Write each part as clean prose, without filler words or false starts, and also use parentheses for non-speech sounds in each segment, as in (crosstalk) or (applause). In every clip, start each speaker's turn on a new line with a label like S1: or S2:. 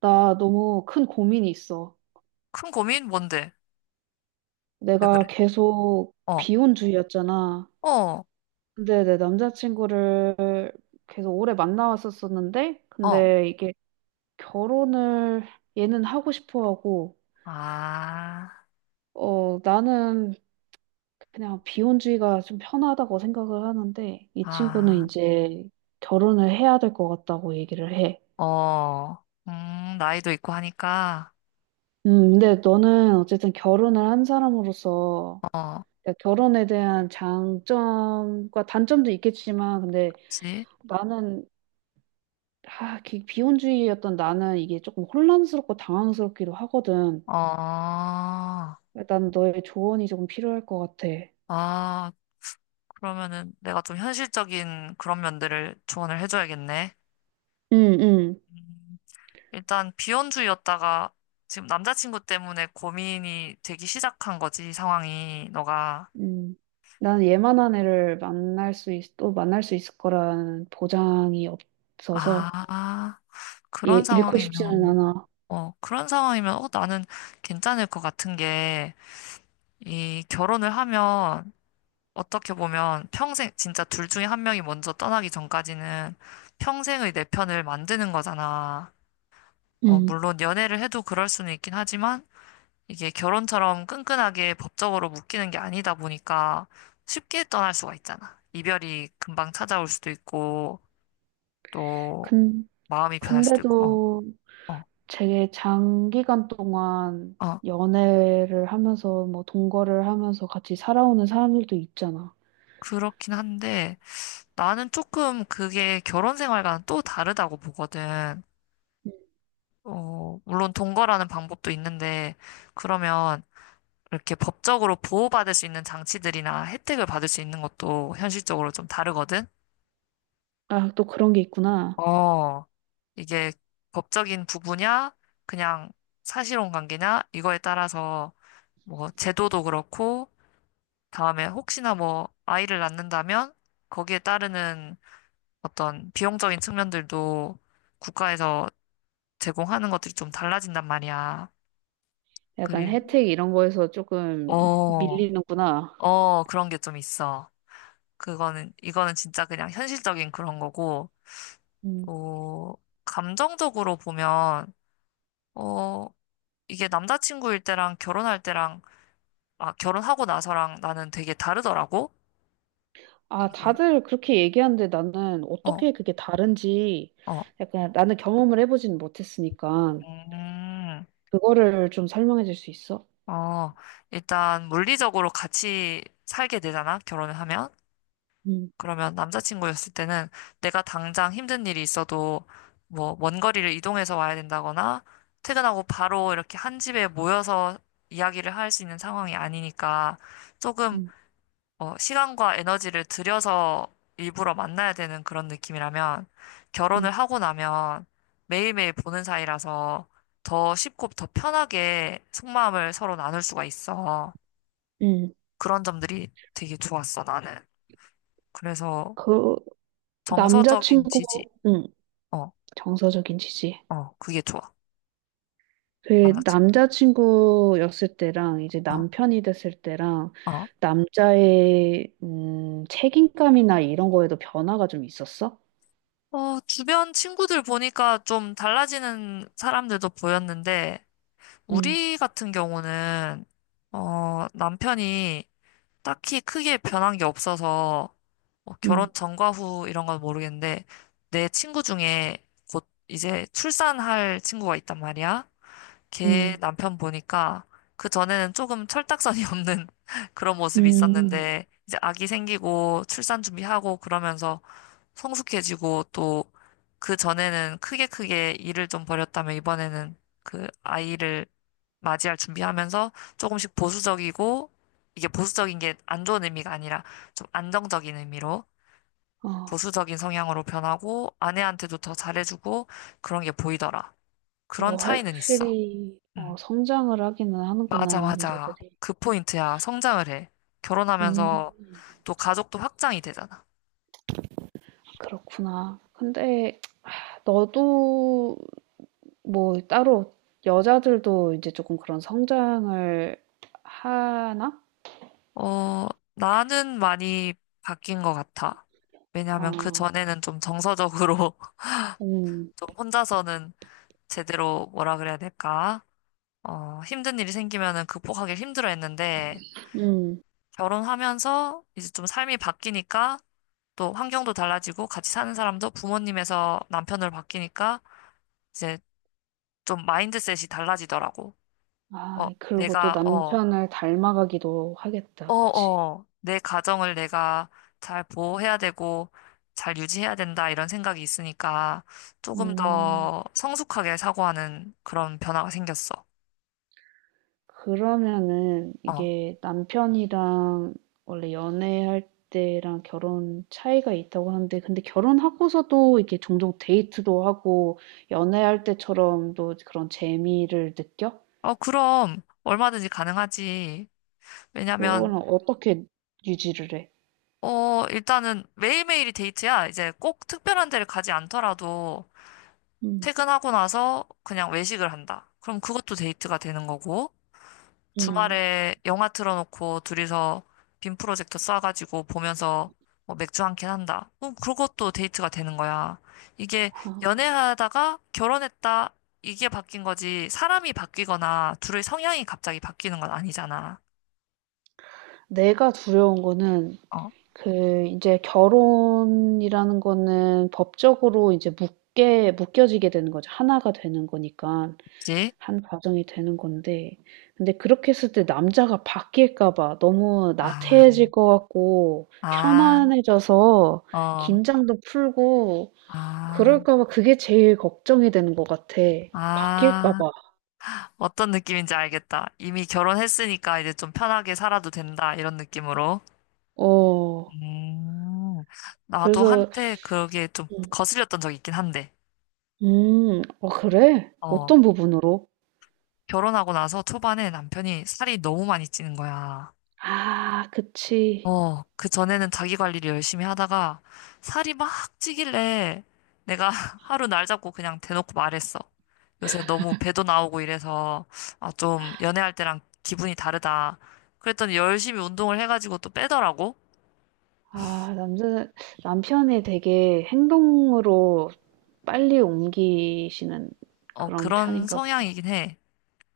S1: 나 너무 큰 고민이 있어.
S2: 큰 고민? 뭔데? 왜
S1: 내가
S2: 그래?
S1: 계속
S2: 어,
S1: 비혼주의였잖아.
S2: 어,
S1: 근데 내 남자친구를 계속 오래 만나왔었었는데,
S2: 어.
S1: 근데 이게 결혼을 얘는 하고 싶어 하고,
S2: 아,
S1: 나는 그냥 비혼주의가 좀 편하다고 생각을 하는데, 이 친구는
S2: 아,
S1: 이제 결혼을 해야 될 것 같다고 얘기를 해.
S2: 어. 나이도 있고 하니까,
S1: 근데 너는 어쨌든 결혼을 한 사람으로서
S2: 어,
S1: 그러니까 결혼에 대한 장점과 단점도 있겠지만, 근데
S2: 그치?
S1: 나는, 비혼주의였던 나는 이게 조금 혼란스럽고 당황스럽기도 하거든.
S2: 어,
S1: 난 너의 조언이 조금 필요할 것 같아.
S2: 아, 그러면은 내가 좀 현실적인 그런 면들을 조언을 해줘야겠네.
S1: 응, 응,
S2: 음, 일단 비혼주의였다가 지금 남자친구 때문에 고민이 되기 시작한 거지, 상황이, 너가.
S1: 응. 난 예만한 애를 또 만날 수 있을 거라는 보장이 없어서,
S2: 아, 그런
S1: 얘 잃고 싶지는
S2: 상황이면.
S1: 않아.
S2: 어, 그런 상황이면, 어, 나는 괜찮을 것 같은 게, 이 결혼을 하면, 어떻게 보면 평생, 진짜 둘 중에 한 명이 먼저 떠나기 전까지는 평생의 내 편을 만드는 거잖아. 어,
S1: 응.
S2: 물론 연애를 해도 그럴 수는 있긴 하지만, 이게 결혼처럼 끈끈하게 법적으로 묶이는 게 아니다 보니까 쉽게 떠날 수가 있잖아. 이별이 금방 찾아올 수도 있고, 또
S1: 근,
S2: 마음이 변할 수도 있고, 어,
S1: 근데도,
S2: 어,
S1: 되게 장기간 동안
S2: 어,
S1: 연애를 하면서 뭐 동거를 하면서 같이 살아오는 사람들도 있잖아.
S2: 그렇긴 한데, 나는 조금 그게 결혼 생활과는 또 다르다고 보거든.
S1: 음.
S2: 어, 물론 동거라는 방법도 있는데, 그러면 이렇게 법적으로 보호받을 수 있는 장치들이나 혜택을 받을 수 있는 것도 현실적으로 좀 다르거든.
S1: 아, 또 그런 게 있구나.
S2: 어, 이게 법적인 부부냐, 그냥 사실혼 관계냐, 이거에 따라서 뭐 제도도 그렇고, 다음에 혹시나 뭐 아이를 낳는다면 거기에 따르는 어떤 비용적인 측면들도 국가에서 제공하는 것들이 좀 달라진단 말이야.
S1: 약간
S2: 그리,
S1: 혜택 이런 거에서 조금
S2: 어,
S1: 밀리는구나.
S2: 어, 그런 게 좀 있어. 그거는, 이거는 진짜 그냥 현실적인 그런 거고,
S1: 음.
S2: 또, 감정적으로 보면, 어, 이게 남자친구일 때랑 결혼할 때랑, 아, 결혼하고 나서랑 나는 되게 다르더라고?
S1: 아,
S2: 이게,
S1: 다들 그렇게 얘기하는데 나는
S2: 어,
S1: 어떻게 그게 다른지
S2: 어,
S1: 약간 나는 경험을 해보지는 못했으니까
S2: 음,
S1: 그거를 좀 설명해 줄 수 있어?
S2: 어, 일단 물리적으로 같이 살게 되잖아, 결혼을 하면.
S1: 음,
S2: 그러면 남자친구였을 때는 내가 당장 힘든 일이 있어도 뭐 먼 거리를 이동해서 와야 된다거나 퇴근하고 바로 이렇게 한 집에 모여서 이야기를 할 수 있는 상황이 아니니까 조금
S1: 음.
S2: 어, 시간과 에너지를 들여서 일부러 만나야 되는 그런 느낌이라면
S1: 음.
S2: 결혼을 하고 나면 매일매일 보는 사이라서 더 쉽고 더 편하게 속마음을 서로 나눌 수가 있어.
S1: 음.
S2: 그런 점들이 되게 좋았어, 나는. 그래서
S1: 그
S2: 정서적인 지지.
S1: 남자친구,
S2: 어,
S1: 정서적인 지지.
S2: 어, 그게 좋아.
S1: 그
S2: 남자친구.
S1: 남자친구였을 때랑 이제
S2: 어,
S1: 남편이 됐을 때랑
S2: 어.
S1: 남자의 책임감이나 이런 거에도 변화가 좀 있었어?
S2: 어, 주변 친구들 보니까 좀 달라지는 사람들도 보였는데,
S1: 음,
S2: 우리 같은 경우는, 어, 남편이 딱히 크게 변한 게 없어서, 뭐
S1: 음,
S2: 결혼 전과 후 이런 건 모르겠는데, 내 친구 중에 곧 이제 출산할 친구가 있단 말이야. 걔
S1: 음,
S2: 남편 보니까 그 전에는 조금 철딱선이 (laughs) 없는 그런 모습이
S1: 음.
S2: 있었는데 이제 아기 생기고 출산 준비하고 그러면서 성숙해지고 또 그 전에는 크게 크게 일을 좀 벌였다면 이번에는 그 아이를 맞이할 준비하면서 조금씩 보수적이고 이게 보수적인 게 안 좋은 의미가 아니라 좀 안정적인 의미로
S1: 어,
S2: 보수적인 성향으로 변하고 아내한테도 더 잘해주고 그런 게 보이더라.
S1: 이거
S2: 그런 차이는 있어.
S1: 확실히
S2: 음.
S1: 성장을 하기는
S2: 맞아,
S1: 하는구나,
S2: 맞아.
S1: 남자들이.
S2: 그 포인트야. 성장을 해.
S1: 음,
S2: 결혼하면서 또 가족도 확장이 되잖아.
S1: 그렇구나. 근데 하, 너도 뭐 따로 여자들도 이제 조금 그런 성장을 하나?
S2: 어, 나는 많이 바뀐 것 같아.
S1: 아,
S2: 왜냐하면 그 전에는 좀 정서적으로 (laughs)
S1: 음,
S2: 좀 혼자서는 제대로 뭐라 그래야 될까? 어, 힘든 일이 생기면은 극복하기 힘들어 했는데
S1: 음.
S2: 결혼하면서 이제 좀 삶이 바뀌니까 또 환경도 달라지고 같이 사는 사람도 부모님에서 남편으로 바뀌니까 이제 좀 마인드셋이 달라지더라고. 어,
S1: 아, 그리고 또
S2: 내가, 어,
S1: 남편을 닮아가기도
S2: 어,
S1: 하겠다. 그치?
S2: 어, 내 가정을 내가 잘 보호해야 되고, 잘 유지해야 된다, 이런 생각이 있으니까, 조금
S1: 음,
S2: 더 성숙하게 사고하는 그런 변화가 생겼어.
S1: 그러면은
S2: 어,
S1: 이게 남편이랑 원래 연애할 때랑 결혼 차이가 있다고 하는데, 근데 결혼하고서도 이렇게 종종 데이트도 하고, 연애할 때처럼 또 그런 재미를 느껴?
S2: 어, 그럼, 얼마든지 가능하지. 왜냐면,
S1: 그거는 어떻게 유지를 해?
S2: 어, 일단은 매일매일이 데이트야. 이제 꼭 특별한 데를 가지 않더라도,
S1: 음,
S2: 퇴근하고 나서 그냥 외식을 한다. 그럼 그것도 데이트가 되는 거고,
S1: 음.
S2: 주말에 영화 틀어놓고 둘이서 빔 프로젝터 쏴가지고 보면서 뭐 맥주 한 캔 한다. 그것도 데이트가 되는 거야. 이게
S1: 아,
S2: 연애하다가 결혼했다. 이게 바뀐 거지. 사람이 바뀌거나 둘의 성향이 갑자기 바뀌는 건 아니잖아.
S1: 내가 두려운 거는
S2: 어?
S1: 그 이제 결혼이라는 거는 법적으로 이제 묶게 묶여지게 되는 거죠. 하나가 되는 거니까
S2: 그치?
S1: 한 가정이 되는 건데 근데 그렇게 했을 때 남자가 바뀔까 봐 너무
S2: 아,
S1: 나태해질 것 같고
S2: 아,
S1: 편안해져서
S2: 어,
S1: 긴장도 풀고
S2: 아,
S1: 그럴까 봐 그게 제일 걱정이 되는 것 같아. 바뀔까
S2: 아.
S1: 봐.
S2: 어떤 느낌인지 알겠다. 이미 결혼했으니까 이제 좀 편하게 살아도 된다. 이런 느낌으로.
S1: 어.
S2: 음, 나도
S1: 그래서
S2: 한때 그게 좀
S1: 음.
S2: 거슬렸던 적이 있긴 한데,
S1: 음. 어 그래?
S2: 어,
S1: 어떤 부분으로?
S2: 결혼하고 나서 초반에 남편이 살이 너무 많이 찌는 거야.
S1: 아, 그치.
S2: 어, 그 전에는 자기 관리를 열심히 하다가 살이 막 찌길래 내가 (laughs) 하루 날 잡고 그냥 대놓고 말했어. 요새 너무 배도 나오고 이래서, 아, 좀 연애할 때랑 기분이 다르다. 그랬더니 열심히 운동을 해가지고 또 빼더라고.
S1: 아 남자 남편이 되게 행동으로 빨리 옮기시는
S2: 어,
S1: 그런
S2: 그런
S1: 편인가 보다.
S2: 성향이긴 해.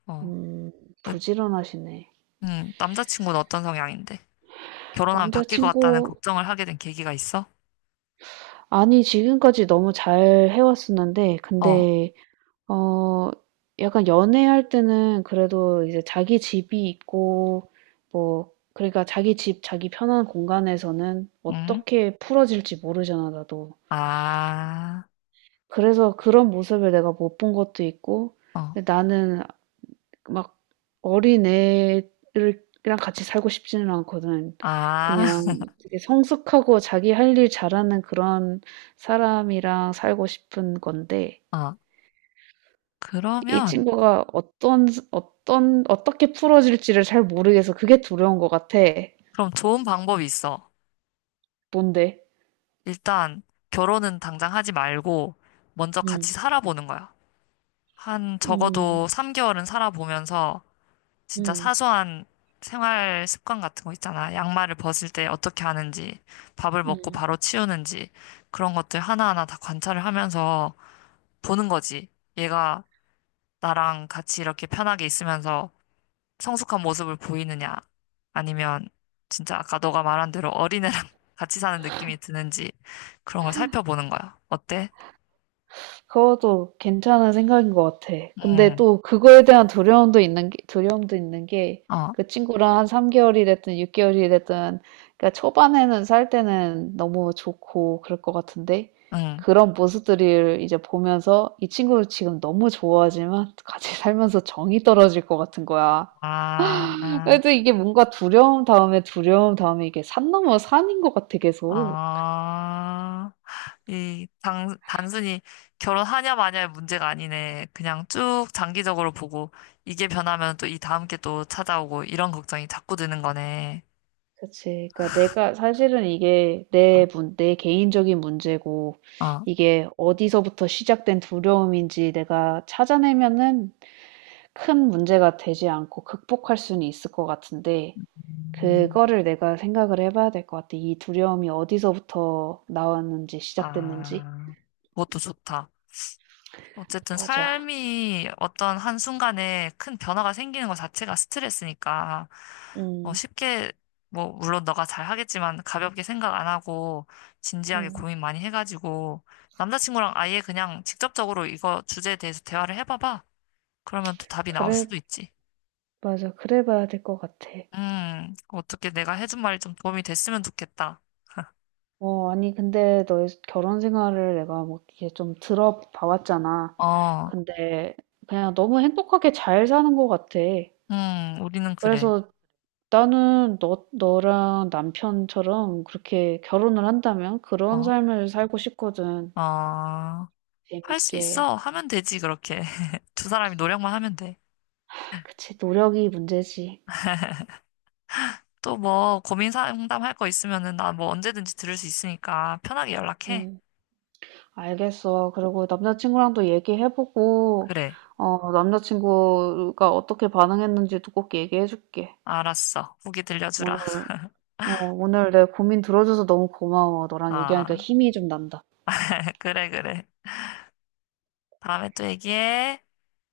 S2: 어,
S1: 음,
S2: 그,
S1: 부지런하시네.
S2: 남자친구는 어떤 성향인데? 결혼하면 바뀔 것 같다는
S1: 남자친구
S2: 걱정을 하게 된 계기가 있어?
S1: 아니 지금까지 너무 잘 해 왔었는데
S2: 어,
S1: 근데 어, 약간 연애할 때는 그래도 이제 자기 집이 있고 뭐 그러니까 자기 집 자기 편한 공간에서는
S2: 응?
S1: 어떻게 풀어질지 모르잖아 나도.
S2: 아,
S1: 그래서 그런 모습을 내가 못 본 것도 있고
S2: 어,
S1: 근데 나는 막 어린애를 이랑 같이 살고 싶지는 않거든.
S2: 아, (laughs)
S1: 그냥 되게 성숙하고 자기 할 일 잘하는 그런 사람이랑 살고 싶은 건데
S2: 어.
S1: 이
S2: 그러면,
S1: 친구가 어떤 어떤 어떻게 풀어질지를 잘 모르겠어. 그게 두려운 것 같아.
S2: 그럼 좋은 방법이 있어.
S1: 뭔데?
S2: 일단, 결혼은 당장 하지 말고, 먼저 같이
S1: 음.
S2: 살아보는 거야. 한,
S1: 음.
S2: 적어도 3개월은 살아보면서, 진짜
S1: 음.
S2: 사소한 생활 습관 같은 거 있잖아. 양말을 벗을 때 어떻게 하는지, 밥을 먹고
S1: 음.
S2: 바로 치우는지, 그런 것들 하나하나 다 관찰을 하면서 보는 거지. 얘가 나랑 같이 이렇게 편하게 있으면서 성숙한 모습을 보이느냐, 아니면 진짜 아까 너가 말한 대로 어린애랑 (laughs) 같이 사는 느낌이 드는지 그런 걸 살펴보는 거야. 어때?
S1: 그것도 괜찮은 생각인 것 같아. 근데
S2: 응,
S1: 또 그거에 대한 두려움도 있는 게,
S2: 어,
S1: 그 친구랑 한 3개월이 됐든 6개월이 됐든, 그러니까 초반에는 살 때는 너무 좋고 그럴 것 같은데,
S2: 응.
S1: 그런 모습들을 이제 보면서 이 친구를 지금 너무 좋아하지만 같이 (laughs) 살면서 정이 떨어질 것 같은 거야.
S2: 아,
S1: 그래도 이게 뭔가 두려움 다음에 이게 산 넘어 산인 것 같아, 계속.
S2: 아, 단순히 결혼하냐 마냐의 문제가 아니네. 그냥 쭉 장기적으로 보고 이게 변하면 또 이 다음 게 또 찾아오고 이런 걱정이 자꾸 드는 거네.
S1: 그치. 그러니까 내가 사실은 이게
S2: 어,
S1: 내 개인적인 문제고 이게 어디서부터 시작된 두려움인지 내가 찾아내면은 큰 문제가 되지 않고 극복할 수는 있을 것 같은데
S2: 어.
S1: 그거를 내가 생각을 해봐야 될 것 같아. 이 두려움이 어디서부터 나왔는지 시작됐는지.
S2: 아, 그것도 좋다. 어쨌든
S1: 맞아.
S2: 삶이 어떤 한순간에 큰 변화가 생기는 것 자체가 스트레스니까, 어,
S1: 음,
S2: 쉽게, 뭐, 물론 너가 잘 하겠지만, 가볍게 생각 안 하고, 진지하게
S1: 음.
S2: 고민 많이 해가지고, 남자친구랑 아예 그냥 직접적으로 이거 주제에 대해서 대화를 해봐봐. 그러면 또 답이 나올
S1: 그래,
S2: 수도 있지.
S1: 맞아. 그래 봐야 될 것 같아.
S2: 어떻게 내가 해준 말이 좀 도움이 됐으면 좋겠다.
S1: 어, 아니, 근데 너의 결혼 생활을 내가 뭐 이렇게 좀 들어봐왔잖아.
S2: 어,
S1: 근데 그냥 너무 행복하게 잘 사는 것 같아.
S2: 우리는 그래.
S1: 그래서 나는 너랑 남편처럼 그렇게 결혼을 한다면 그런
S2: 어,
S1: 삶을 살고 싶거든.
S2: 어. 할 수
S1: 재밌게.
S2: 있어. 하면 되지, 그렇게. (laughs) 두 사람이 노력만 하면 돼.
S1: 아, 그치, 노력이 문제지.
S2: 또 뭐, 고민 상담 할 거 있으면은 나 뭐 언제든지 들을 수 있으니까 편하게 연락해.
S1: 음, 알겠어. 그리고 남자친구랑도 얘기해보고,
S2: 그래.
S1: 어, 남자친구가 어떻게 반응했는지도 꼭 얘기해줄게.
S2: 알았어. 후기 들려주라.
S1: 오늘
S2: (laughs)
S1: 내 고민 들어줘서 너무 고마워. 너랑 얘기하니까
S2: 아,
S1: 힘이 좀 난다.
S2: (laughs) 그래, 그래. 다음에 또 얘기해.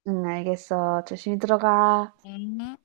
S1: 응, 알겠어. 조심히 들어가.
S2: 음.